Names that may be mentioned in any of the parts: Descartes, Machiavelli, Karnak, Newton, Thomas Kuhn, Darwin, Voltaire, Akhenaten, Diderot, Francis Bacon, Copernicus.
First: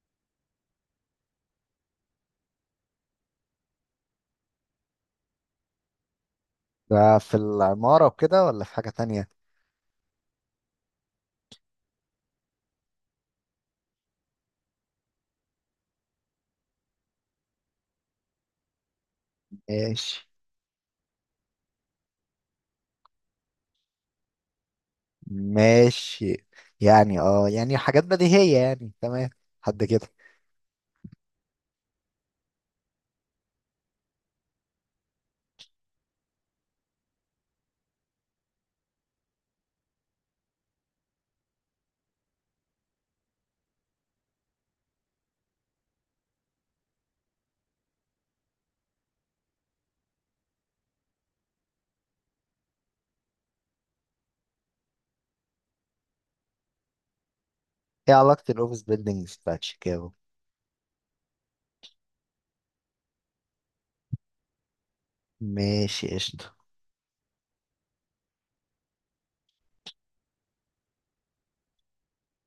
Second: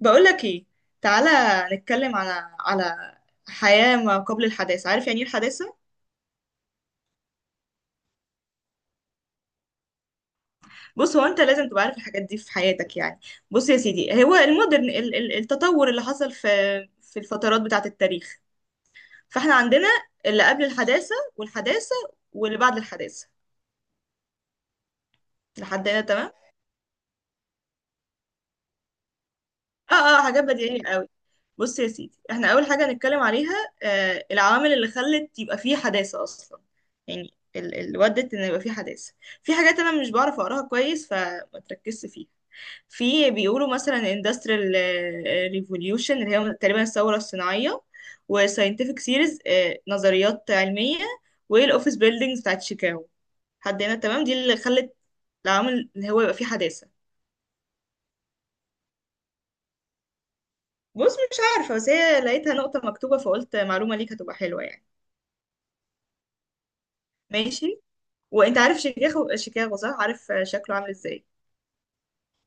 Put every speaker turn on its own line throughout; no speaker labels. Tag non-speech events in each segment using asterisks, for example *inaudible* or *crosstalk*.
بقولك ايه، تعالى نتكلم على حياة ما قبل الحداثة. عارف يعني ايه الحداثة؟
ده في العمارة وكده ولا في حاجة تانية؟
بص هو انت لازم تبقى عارف الحاجات دي في حياتك يعني. بص يا سيدي، هو المودرن التطور اللي حصل في في الفترات بتاعة التاريخ. فاحنا عندنا
ماشي.
اللي قبل الحداثة والحداثة واللي بعد الحداثة. لحد هنا تمام؟
ماشي. يعني يعني حاجات بديهية يعني تمام. حد
اه
كده.
اه، حاجات بديهية قوي. بص يا سيدي، احنا اول حاجه هنتكلم عليها العوامل اللي خلت يبقى فيه حداثه اصلا. يعني اللي ودت ان يبقى فيه حداثه. في حاجات انا مش بعرف اقراها كويس فما تركزش فيها. في بيقولوا مثلا industrial revolution اللي هي تقريبا الثوره الصناعيه، وساينتفك سيريز، نظريات علميه، والاوفيس بيلدينجز بتاعت شيكاغو. حد هنا تمام؟ دي اللي خلت العوامل ان هو يبقى فيه حداثه.
ايه علاقة الاوفيس بيلدينجز بتاعت شيكاغو؟
بص مش عارفه، بس هي لقيتها نقطه مكتوبه فقلت معلومه ليك هتبقى حلوه يعني.
ماشي قشطة.
ماشي. وانت عارف شيكاغو؟ شيكاغو، صح؟ عارف شكله عامل ازاي؟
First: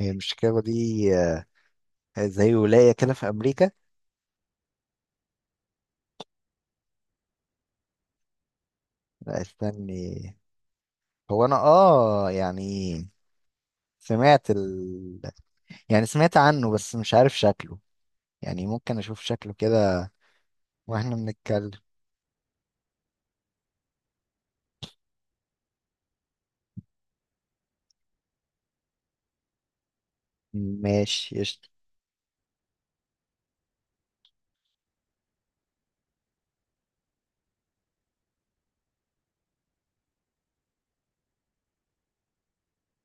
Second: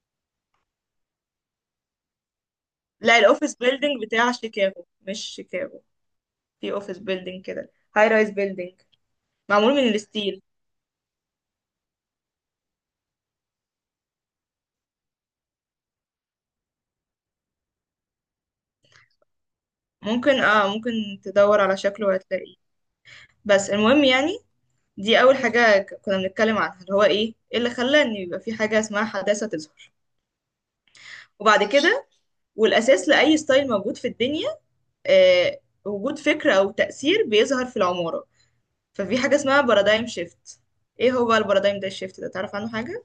هي مش شيكاغو دي؟ آه، زي ولاية كده
لا،
في
الاوفيس
أمريكا.
بيلدينج بتاع شيكاغو مش شيكاغو. في اوفيس بيلدينج كده، هاي رايز بيلدينج،
لا،
معمول من
استني.
الستيل.
هو أنا يعني سمعت ال يعني سمعت عنه بس مش عارف شكله. يعني ممكن أشوف شكله كده
ممكن، اه ممكن
وإحنا
تدور
بنتكلم.
على شكله وهتلاقيه. بس المهم يعني، دي اول حاجة كنا بنتكلم عنها، اللي هو إيه اللي خلى ان يبقى في حاجة اسمها حداثة تظهر.
ماشي
وبعد
قشطة.
كده، والاساس لاي ستايل موجود في الدنيا، آه وجود فكرة او تأثير بيظهر في العمارة، ففي حاجة اسمها بارادايم شيفت. ايه هو البارادايم ده، الشيفت ده تعرف عنه حاجة؟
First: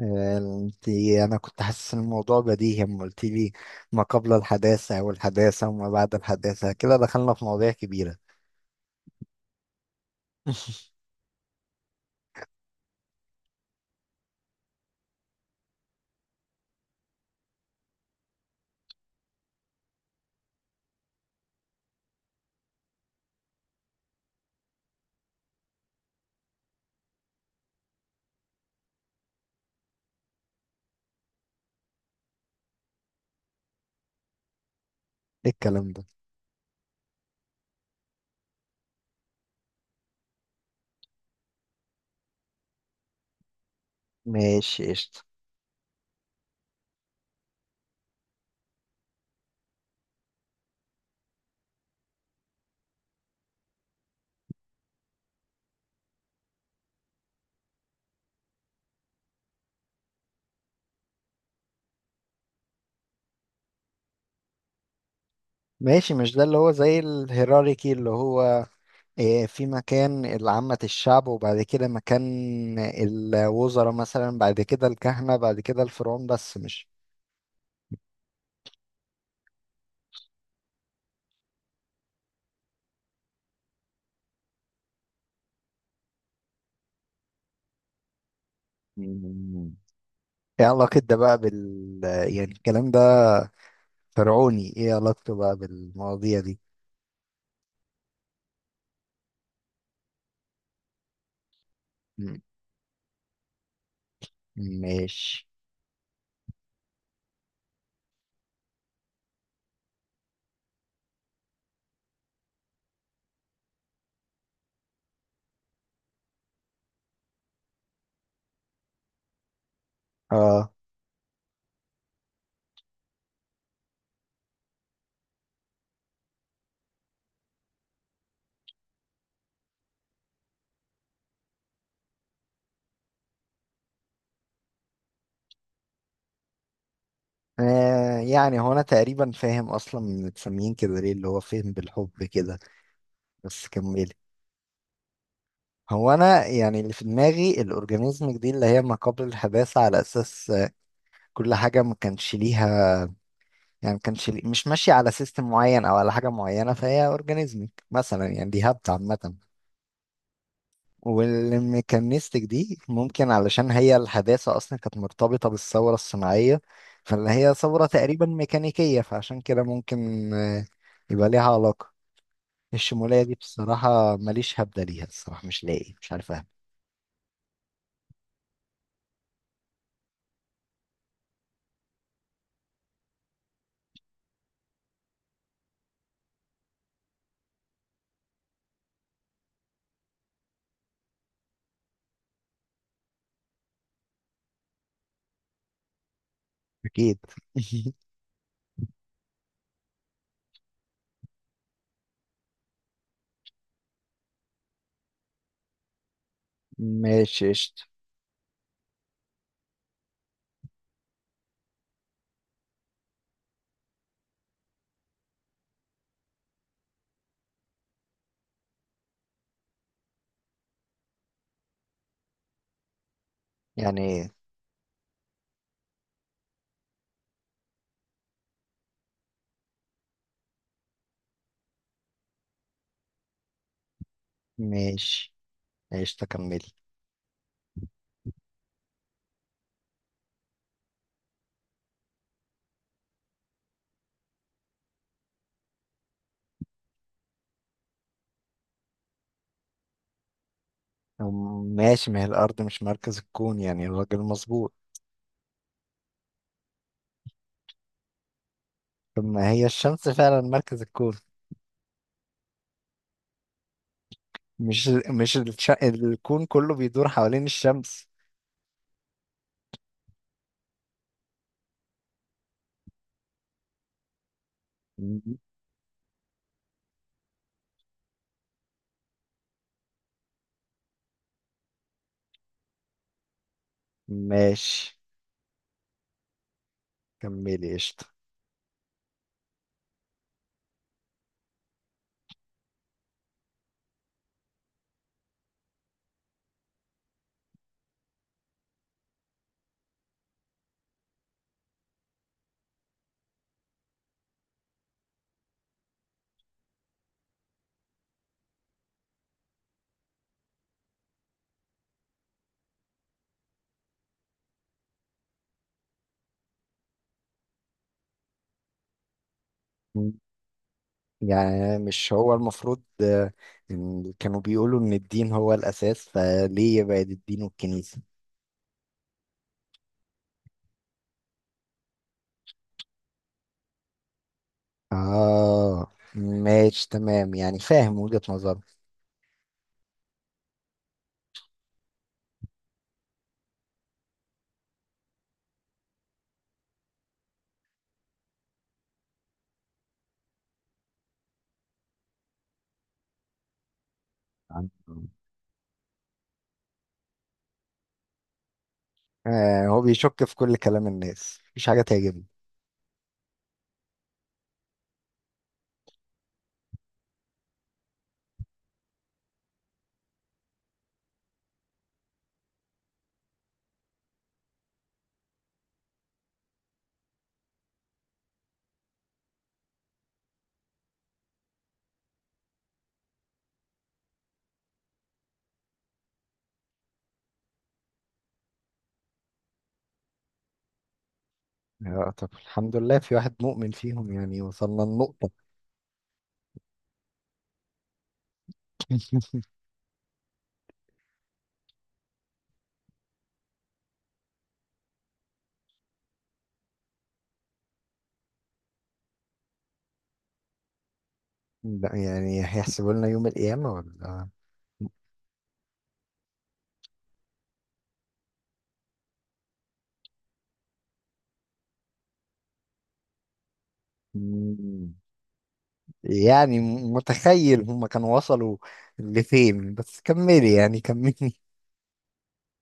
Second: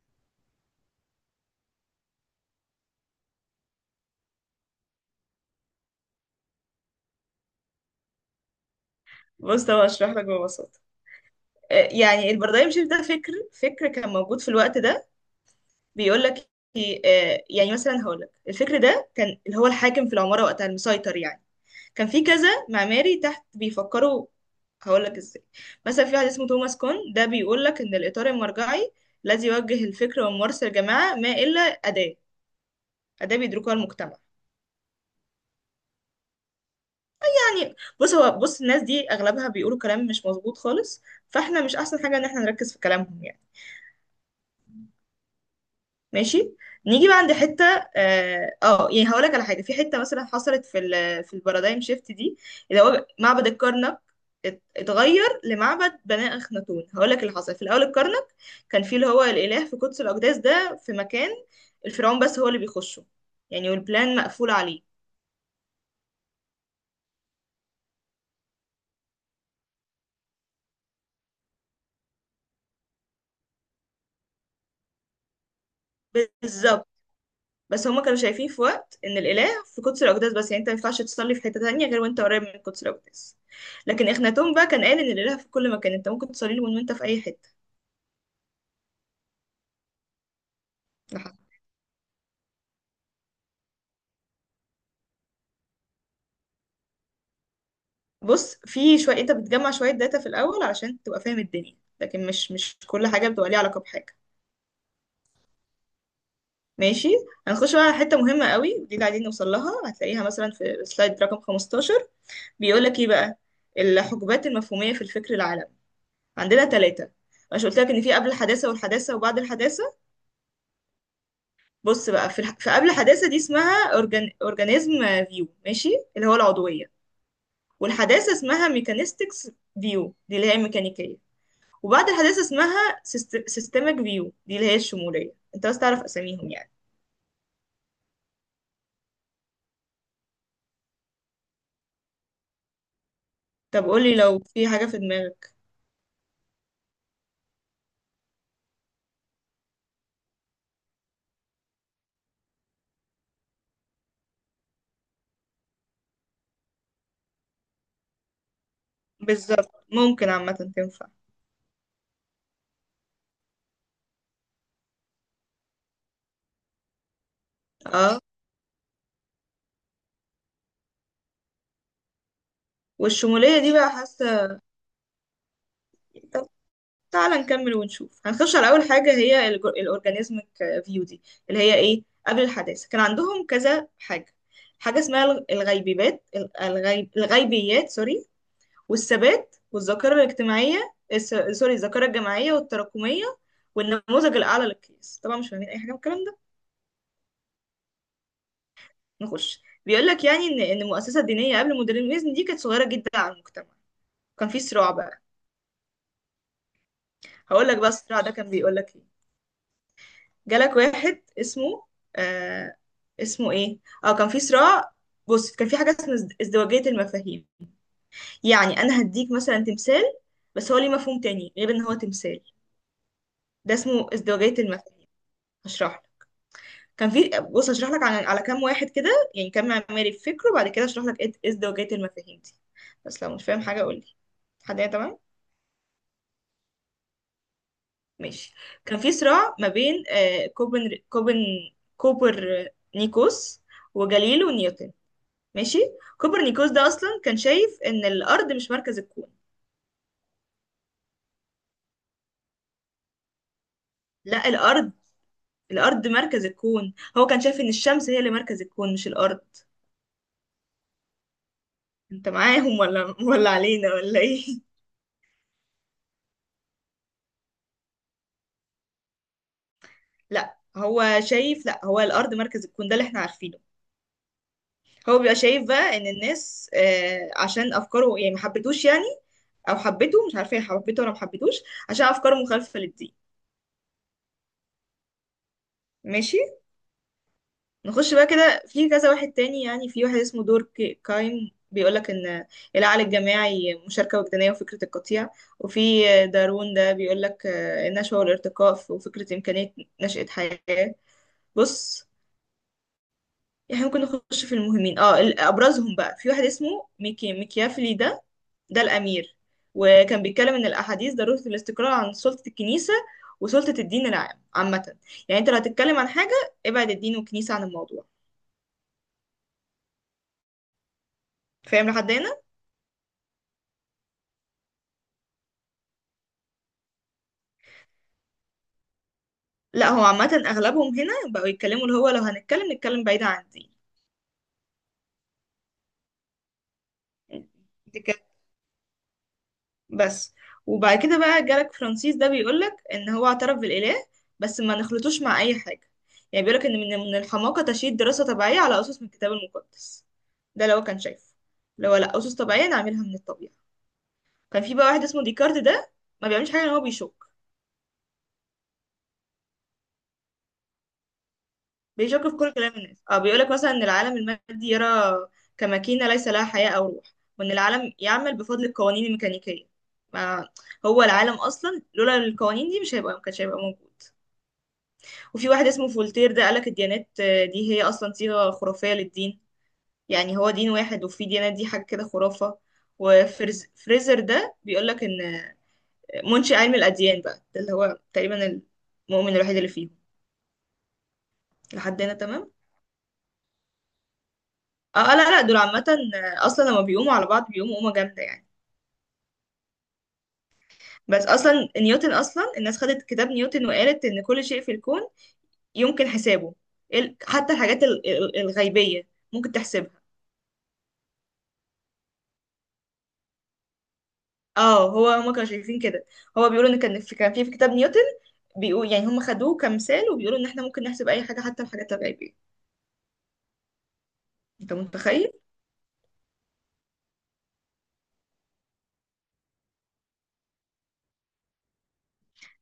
انا كنت حاسس ان الموضوع بديهي، اما قلت لي ما قبل الحداثة والحداثة وما بعد الحداثة كده دخلنا في مواضيع كبيرة.
بص طب اشرح لك ببساطه.
*laughs*
يعني البارادايم شيفت ده فكر كان موجود في الوقت ده. بيقول لك إيه، آه، يعني مثلا هقول لك الفكر ده كان اللي هو الحاكم في العماره وقتها المسيطر يعني. كان في كذا معماري تحت بيفكروا. هقول لك ازاي. مثلا في واحد اسمه توماس كون، ده بيقول لك ان الاطار المرجعي الذي يوجه الفكر وممارسه الجماعه ما الا اداه، اداه بيدركها المجتمع.
ايه الكلام ده؟
يعني، بص هو، بص الناس دي اغلبها بيقولوا كلام مش مظبوط خالص، فاحنا مش احسن حاجه ان احنا نركز في كلامهم يعني.
ماشي قشطة.
ماشي. نيجي بقى عند حته. يعني هقول لك على حاجه في حته مثلا حصلت في ال في البارادايم شيفت دي، اللي هو معبد الكرنك اتغير لمعبد بني اخناتون. هقول لك اللي حصل. في الاول الكرنك كان فيه اللي هو الاله في قدس الاقداس، ده في مكان الفرعون بس هو اللي بيخشه يعني، والبلان مقفول عليه.
ماشي. مش ده اللي هو زي الهيراركي اللي هو في مكان العامة الشعب وبعد كده مكان الوزراء مثلا بعد كده الكهنة بعد كده الفرعون بس مش.
بالظبط، بس هما كانوا شايفين في وقت ان الاله في قدس الاقداس بس، يعني انت ما ينفعش تصلي في حته تانية غير وانت قريب من قدس الاقداس. لكن اخناتون بقى كان قال ان الاله في كل مكان، انت ممكن تصلي له من وانت في اي حته.
*laughs* مم. ايه علاقة ده
ده
بقى
حقيقي.
يعني الكلام ده فرعوني؟ ايه علاقته بقى بالمواضيع دي؟
بص في شوية انت بتجمع شوية داتا في الأول علشان تبقى فاهم الدنيا، لكن
مم.
مش مش كل حاجة بتبقى ليها علاقة بحاجة.
ماشي.
ماشي. هنخش بقى على حتة مهمة قوي، ودي اللي قاعدين نوصل لها، هتلاقيها مثلا في سلايد رقم 15. بيقول لك ايه بقى؟ الحقبات المفهومية في الفكر العالمي عندنا ثلاثة. مش قلت لك ان في قبل الحداثة والحداثة وبعد الحداثة.
اه
بص بقى، في قبل الحداثة دي اسمها اورجانيزم فيو، ماشي، اللي هو العضوية. والحداثة اسمها ميكانيستكس فيو، دي اللي هي الميكانيكية. وبعد الحداثة اسمها سيستمك فيو، دي اللي هي الشمولية. انت بس تعرف اساميهم يعني.
يعني هو انا تقريبا فاهم اصلا متسميين كده ليه، اللي هو فهم بالحب كده. بس
طب
كملي.
قولي لو في حاجة في دماغك.
هو انا يعني اللي في دماغي الاورجانيزمك دي اللي هي ما قبل الحداثه، على اساس كل حاجه ما كانش ليها، يعني ما كانش لي- مش ماشيه على سيستم معين او على حاجه معينه، فهي اورجانيزمك مثلا، يعني دي هبت عامه.
بالظبط، ممكن عامة تنفع.
والميكانيستك دي ممكن علشان هي الحداثة أصلا كانت مرتبطة بالثورة الصناعية، فاللي هي ثورة
اه،
تقريبا ميكانيكية، فعشان كده ممكن يبقى ليها علاقة. الشمولية دي
والشمولية دي بقى
بصراحة
حاسة.
ماليش هبدة ليها الصراحة، مش لاقي، مش عارف أهبد.
طب تعالى نكمل ونشوف. هنخش على أول حاجة، هي الأورجانيزمك فيو دي، اللي هي ايه؟ قبل الحداثة كان عندهم كذا حاجة. حاجة اسمها الغيبيبات الغيب الغيبيات، سوري، والثبات والذاكرة سوري، الذاكرة الجماعية والتراكمية، والنموذج الأعلى للقياس. طبعا مش فاهمين أي حاجة من الكلام ده.
أكيد. *laughs*
نخش. بيقول لك يعني إن المؤسسة الدينية قبل المودرنيزم دي كانت صغيرة جدا على المجتمع. كان في صراع بقى.
ماشي
هقول لك
قشطة.
بقى الصراع ده كان بيقول لك إيه. جالك واحد اسمه آه اسمه إيه أه كان في صراع. بص كان في حاجة اسمها ازدواجية المفاهيم. يعني أنا هديك مثلا تمثال، بس هو ليه مفهوم تاني غير إن هو تمثال، ده اسمه
يعني
ازدواجية المفاهيم. هشرحه. كان في، بص اشرح لك على كام واحد كده، يعني كام معماري في فكره، وبعد كده اشرح لك ايه ازدواجية المفاهيم دي. بس لو مش فاهم حاجه قول لي. لحد هنا تمام.
ماشي قشطة كملي.
ماشي. كان في صراع ما بين آه، كوبن كوبن كوبر نيكوس وجاليليو نيوتن. ماشي. كوبرنيكوس ده اصلا كان شايف ان الارض مش مركز الكون.
أم- ماشي، ما هي الأرض مش مركز الكون، يعني الراجل
لا
مظبوط.
الارض الارض مركز الكون، هو كان شايف ان الشمس هي اللي مركز الكون مش
طب
الارض.
ما هي الشمس فعلا مركز الكون؟
انت معاهم ولا علينا ولا ايه؟
مش مش الش... الكون كله بيدور حوالين الشمس.
لا هو شايف، لا هو الارض مركز الكون، ده اللي احنا عارفينه. هو بيبقى
م-
شايف بقى ان الناس عشان افكاره، يعني ما حبتوش يعني، او حبته، مش عارفه هي حبته ولا ما حبتوش، عشان افكاره مخالفه للدين.
ماشي،
ماشي.
كملي قشطة.
نخش بقى كده في كذا واحد تاني. يعني في واحد اسمه دور كايم، بيقولك ان العقل الجماعي مشاركة وجدانية وفكرة القطيع. وفي دارون، ده بيقولك النشوة والارتقاء وفكرة إمكانية نشأة حياة. بص احنا ممكن نخش في المهمين. اه ابرزهم بقى، في واحد اسمه ميكيافيلي، ده ده الامير. وكان بيتكلم ان الاحاديث ضروره الاستقراء عن سلطه الكنيسه وسلطه الدين، العام عامه. يعني انت لو هتتكلم عن حاجه ابعد الدين والكنيسه عن الموضوع.
م- يعني
فاهم لحد
مش هو
هنا؟
المفروض إن كانوا بيقولوا إن الدين هو الأساس، فليه يبعد الدين والكنيسة؟
لا هو عامه اغلبهم هنا بقوا يتكلموا، اللي هو لو هنتكلم نتكلم بعيد عن
آه، ماشي تمام، يعني فاهم
الدين
وجهة نظره.
بس. وبعد كده بقى جالك فرانسيس، ده بيقولك ان هو اعترف بالاله بس ما نخلطوش مع اي حاجه. يعني بيقولك ان من الحماقه تشييد دراسه طبيعيه على اسس من الكتاب المقدس. ده لو كان شايف، لو لا اسس طبيعيه نعملها من الطبيعه. كان في بقى واحد اسمه ديكارت، ده ما بيعملش حاجه ان هو بيشك،
آه، هو بيشك في كل كلام الناس، مفيش حاجة
بيشك
تعجبني.
في كل كلام الناس. اه بيقولك مثلا ان العالم المادي يرى كماكينه ليس لها حياه او روح، وان العالم يعمل بفضل القوانين الميكانيكيه. ما هو العالم اصلا لولا القوانين دي مش هيبقى، ما كانش هيبقى موجود. وفي واحد اسمه فولتير، ده قالك الديانات دي هي أصلا صيغة خرافية للدين. يعني هو دين واحد، وفي ديانات، دي حاجة كده خرافة. وفريزر ده بيقولك إن منشئ علم الأديان بقى، ده اللي هو تقريبا المؤمن الوحيد اللي فيهم. لحد
آه،
هنا
طب
تمام.
الحمد لله في واحد مؤمن فيهم، يعني وصلنا النقطة.
لا لا، دول عامة. أصلا لما بيقوموا على بعض بيقوموا قومة جامدة يعني. بس أصلا نيوتن، أصلا الناس خدت كتاب نيوتن وقالت إن كل شيء في الكون يمكن حسابه. حتى الحاجات الغيبية ممكن تحسبها.
لا، يعني هيحسبوا لنا يوم القيامة ولا؟
اه هو هما كانوا شايفين كده. هو بيقولوا ان كان في، كان في، في كتاب نيوتن بيقول، يعني هم خدوه كمثال وبيقولوا ان احنا ممكن نحسب اي حاجه حتى الحاجات الغيبيه. انت
مم.
متخيل.
يعني متخيل هما كانوا وصلوا لفين؟ بس كملي يعني كملي.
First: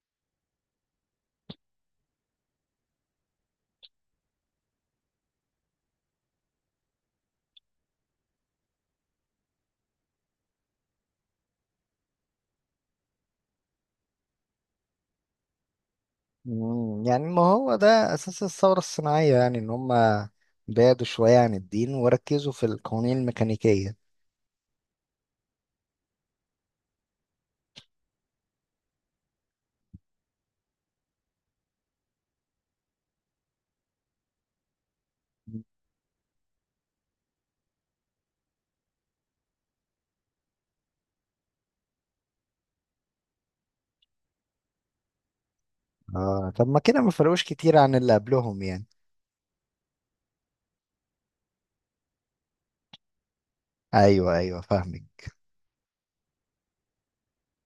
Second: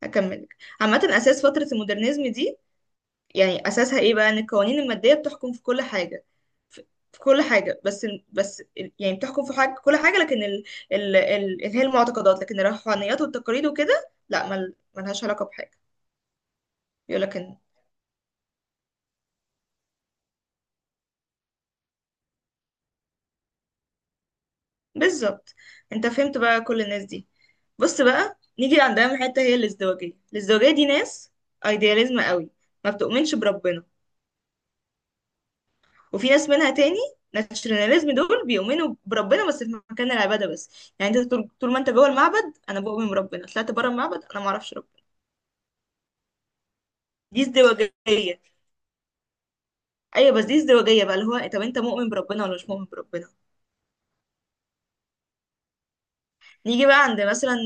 هكمل لك. عامه اساس فتره المودرنزم دي، يعني اساسها ايه بقى؟ ان القوانين الماديه بتحكم في كل حاجه، في في كل حاجه. بس يعني بتحكم في حاجه كل حاجه، لكن ال ال ال اللي هي المعتقدات لكن الروحانيات والتقاليد وكده لا، ملهاش علاقه بحاجه.
مم،
بيقول
يعني
لك
ما
ان،
هو ده أساس الثورة الصناعية، يعني إن هما بعدوا شوية عن الدين وركزوا في القوانين الميكانيكية.
بالظبط. انت فهمت بقى كل الناس دي. بص بقى نيجي عند اهم حته، هي الازدواجيه. الازدواجيه دي ناس ايدياليزم قوي، ما بتؤمنش بربنا. وفي ناس منها تاني ناتشناليزم، دول بيؤمنوا بربنا بس في مكان العباده بس. يعني انت طول ما انت جوه المعبد انا بؤمن بربنا، طلعت بره المعبد انا ما اعرفش ربنا.
آه، طب ما كده ما
دي
فرقوش كتير عن اللي
ازدواجيه.
قبلهم يعني.
ايوه، بس دي ازدواجيه بقى، اللي هو طب انت مؤمن بربنا ولا مش مؤمن بربنا.
أيوه، أيوه، فاهمك.
نيجي بقى عند مثلا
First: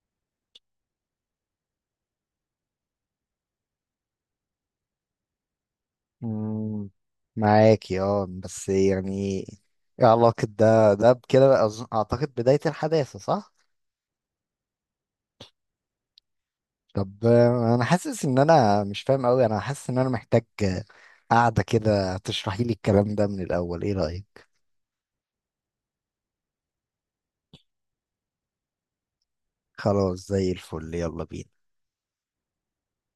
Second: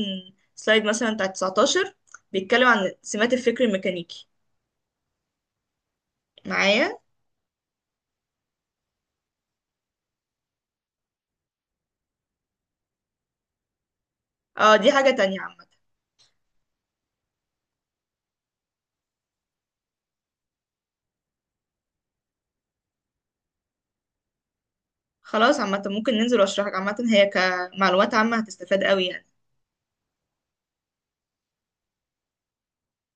سلايد مثلا بتاع 19، بيتكلم عن سمات الفكر الميكانيكي.
مم،
معايا؟
معاكي بس يعني إيه علاقة ده بكده، أعتقد بداية الحداثة، صح؟
اه دي حاجة تانية عامة.
طب انا حاسس ان انا مش فاهم قوي، انا حاسس ان انا محتاج قعدة كده تشرحي لي الكلام ده من الاول، ايه رأيك؟
خلاص عامة ممكن ننزل واشرحك عامة، هي كمعلومات عامة هتستفاد قوي يعني.
خلاص، زي الفل، يلا بينا.